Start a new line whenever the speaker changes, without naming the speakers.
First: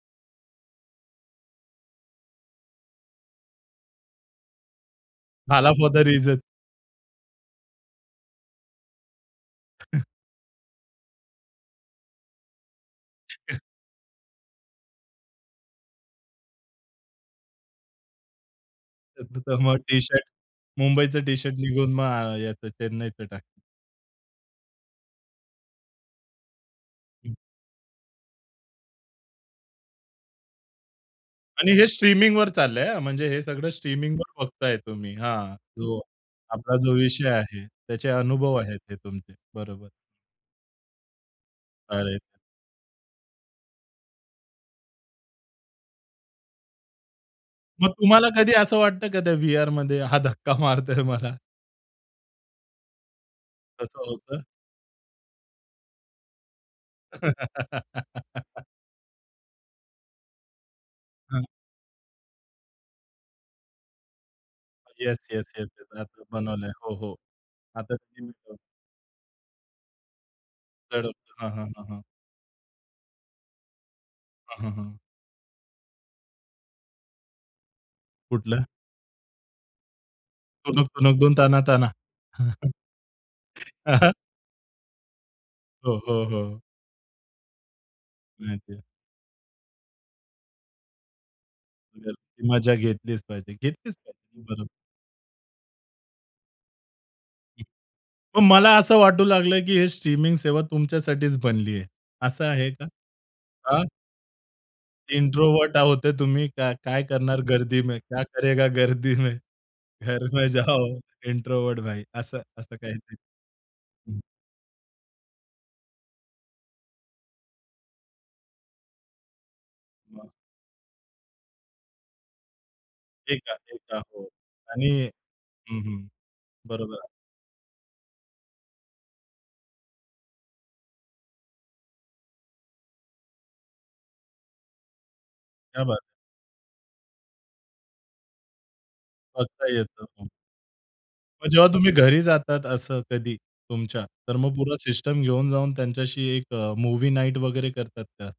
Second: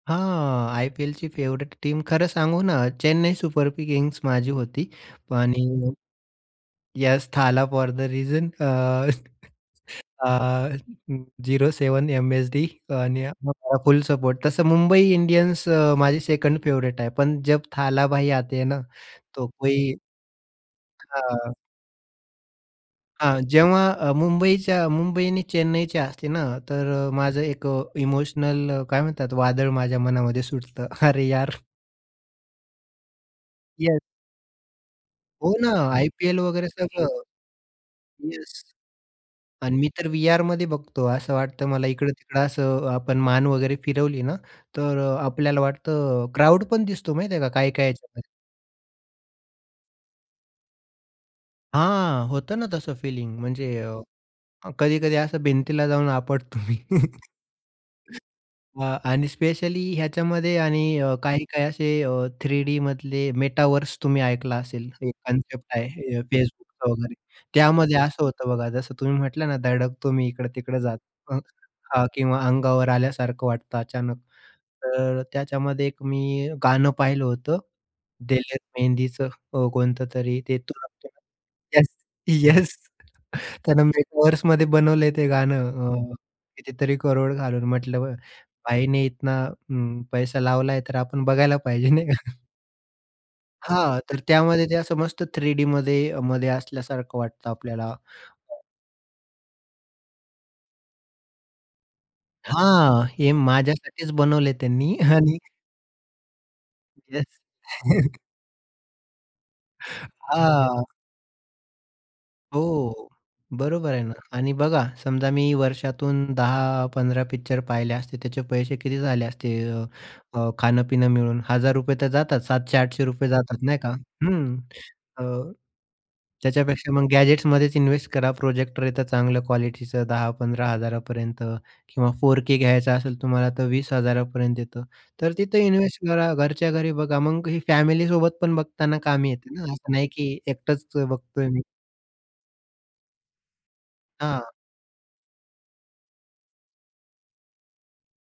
हां. आय-पी-एलची favourite team खरं सांगू ना, चेन्नई सुपर किंग्स माझी होती.
"थाला फोर
आणि
the reason."
Yes, "Thala for the reason." अ, अ, 07 एम-एस-डी आणि हां, फुल सपोर्ट. तसं मुंबई इंडियन्स अ, माझी सेकंड फेव्हरेट आहे. पण जब थला भाई आते ना,
तर
तो
तिथं मग
कोई
टी-शर्ट मुंबईचा
हां.
टी-शर्ट निघून मग अ, याचं चेन्नईच
हां.
टाक
जेव्हा अ, मुंबईच्या मुंबई आणि चेन्नईच्या असते ना, तर अ,
हं
माझं एक अ, इमोशनल काय म्हणतात वादळ माझ्या मनामध्ये सुटतं, अरे यार.
आणि हे स्ट्रीमिंगवर चाललंय हं, म्हणजे हे सगळं
येस.
स्ट्रीमिंगवर बघताय तुम्ही
हो
हां,
ना,
जो
आय-पी-एल वगैरे
आपला जो
सगळं.
विषय आहे, त्याचे अनुभव
येस
आहेत, हे तुमचे.
आणि
बरोबर.
मी तर व्हीआरमध्ये बघतो, असं वाटतं मला
अरे!
इकडं-तिकडं असं आपण मान वगैरे फिरवली ना, तर अ, आपल्याला वाटतं क्राउड पण दिसतो माहिती आहे का काय-काय
मग
याच्यात.
तुम्हाला कधी असं वाटतं का त्या व्हीआरमध्ये हा धक्का मारतोय मला?
हां, होतं ना तसं फिलिंग. म्हणजे अ,
तसं होतं?
अ, कधी-कधी असं भिंतीला जाऊन आपटतो मी. अ, आणि स्पेशली ह्याच्यामध्ये आणि अ,
हं.
काही-काही असे अ, 3D मधले मेटावर्स तुम्ही ऐकला असेल. एक
yes, yes,
concept
yes, yes.
आहे अ,
असं बनवलंय.
Facebookचा
हो,
वगैरे.
हो. आता
त्यामध्ये असं होतं
[unintelligible]
बघा, जसं तुम्ही म्हटलं ना धडकतो मी इकडं-तिकडं जात
धडकतो.
हं,
हां. हां, हां, हां.
का किंवा अंगावर आल्यासारखं वाटतं अचानक.
हं, हं, हं.
तर त्याच्यामध्ये एक मी गाणं पाहिलं होतं. दिलेर
कुठलं?
मेहंदीचं अ, कोणतं तरी ते
टुणूक टुणूक
[unintelligible]
धूम ताना
येस.
ताना?
येस. त्यानं
हां, हां.
मेटावर्समध्ये बनवलंय ते गाणं
हो,
अ,
हो, हो.
कितीतरी करोड घालून म्हटलं बरं,
माहिती आहे.
भाईने इतना हं, पैसा लावला तर आपण बघायला पाहिजे नाही का.
तर ती मजा घेतलीच पाहिजे. घेतलीच
हां, तर
पाहिजे.
त्यामध्ये
बरोबर.
ते असं मस्त 3Dमध्ये अ, मध्ये असल्यासारखं वाटतं आपल्याला.
मग मला असं वाटू लागलं, की हे स्ट्रीमिंग सेवा तुमच्यासाठीच बनली आहे. असं आहे का?
हां, हे
हां.
माझ्यासाठीच बनवले त्यांनी आणि
इंट्रोव्हर्ट आहोत ते तुम्ही, का काय
येस.
करणार गर्दी में, क्या करेगा गर्दी में? घर में जाओ
हां.
इंट्रोव्हर्ट भाई असं, असं काही
हो.
ते.
बरोबर आहे ना.
हं.
आणि बघा समजा मी वर्षातून 10-15 पिक्चर पाहिले असते, त्याचे पैसे किती झाले असते? अ,
मग?
अ, खाणं-पिणं मिळून ₹1000 तर जातात, ₹700-800
ते का?
जातात
ते
नाही का.
का? हो.
अं,
आणि
अ,
हं, हं.
त्याच्यापेक्षा
बरोबर
मग
आहे.
गॅजेट्समध्येच इन्वेस्ट करा. प्रोजेक्टर येतं चांगलं क्वालिटीचं 10,000-15,000 पर्यंत किंवा 4k घ्यायचं असेल तुम्हाला तर 20,000 पर्यंत येतं. तर तिथे
क्या बात है?
इन्वेस्ट करा. घरच्या घरी बघा. मग ही फॅमिलीसोबत पण बघताना कामी येते ना,
बघता
असं
येतं.
नाही
हं.
की एकटच
मग
बघतोय मी.
जेव्हा तुम्ही घरी जातात असं कधी तुमच्या, तर
हां.
मग पूर्ण सिस्टम घेऊन जाऊन त्यांच्याशी एक अ, मूव्ही नाईट वगैरे करतात का?